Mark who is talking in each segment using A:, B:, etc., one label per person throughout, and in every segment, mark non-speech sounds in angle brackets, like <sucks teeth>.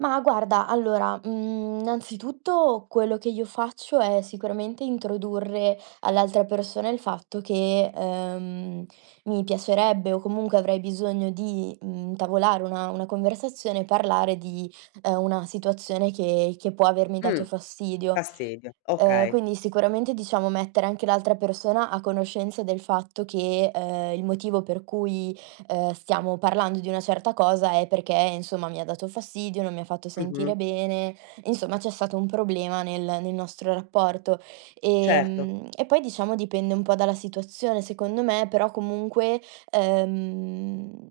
A: Ma guarda allora, mhmm, innanzitutto quello che io faccio è sicuramente introdurre all'altra persona il fatto che, ehm, mi piacerebbe o comunque avrei bisogno di, mhmm, intavolare una una conversazione e parlare di, ehm, una situazione che che può avermi dato
B: Mh,
A: fastidio.
B: fastidio,
A: Ehm,
B: okay.
A: quindi sicuramente diciamo mettere anche l'altra persona a conoscenza del fatto che, ehm, il motivo per cui, ehm, stiamo parlando di una certa cosa è perché, insomma, mi ha dato fastidio, non mi ha fatto sentire
B: Mh-mh.
A: bene, insomma, c'è stato un problema nel nel nostro rapporto.
B: Certo.
A: Ehm, e poi diciamo dipende un po' dalla situazione secondo me, però comunque, ehm,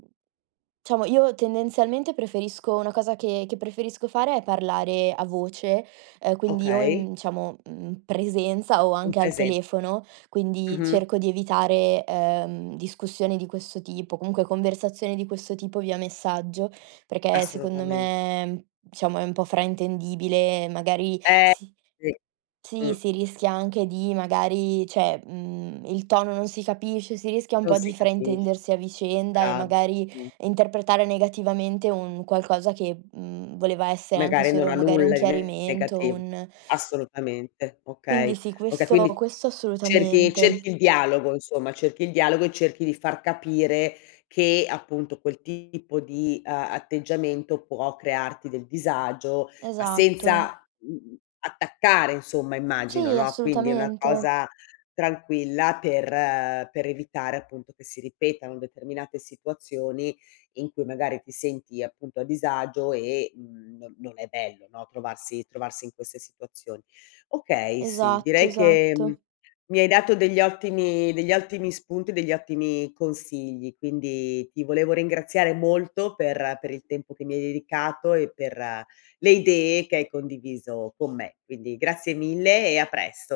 A: diciamo io tendenzialmente preferisco una cosa che che preferisco fare è parlare a voce, ehm, quindi o
B: Okay.
A: in diciamo mhmm, presenza o
B: In
A: anche al
B: presenza.
A: telefono, quindi
B: Mh-mh.
A: cerco di evitare, ehm, discussioni di questo tipo, comunque conversazioni di questo tipo via messaggio, perché secondo
B: Assolutamen
A: me, diciamo è un po' fraintendibile, magari
B: Eh,
A: si
B: sì, mh.
A: sì, si rischia anche di magari, cioè, mhmm, il tono non si capisce, si rischia un
B: Non
A: po'
B: si
A: di
B: capisc
A: fraintendersi a vicenda e
B: brava.
A: magari
B: Mh.
A: interpretare negativamente un qualcosa che, mhmm, voleva essere anche
B: Magari non
A: solo
B: ha
A: magari un
B: nulla di
A: chiarimento,
B: negativo.
A: un <sucks teeth>
B: Assolutamente,
A: Quindi
B: okay
A: sì,
B: okay,
A: questo
B: quindi
A: questo
B: cerchi
A: assolutamente.
B: cerchi il dialogo, insomma, cerchi il dialogo e cerchi di far capire che appunto quel tipo di a atteggiamento può crearti del disagio, ma
A: Esatto.
B: senza, mhmm, attaccare insomma, immagino,
A: Sì,
B: no, quindi è una
A: assolutamente.
B: cosa tranquilla per per evitare appunto che si ripetano determinate situazioni, in cui magari ti senti, appunto, a disagio e, mhmm, no non è bello, no, trovarsi trovarsi in queste situazioni. Okay, sì,
A: Esatto,
B: direi che
A: esatto.
B: mi hai dato degli ottimi degli ottimi spunti, degli ottimi consigli, quindi ti volevo ringraziare molto per per il tempo che mi hai dedicato e per le idee che hai condiviso con me. Quindi, grazie mille e a presto.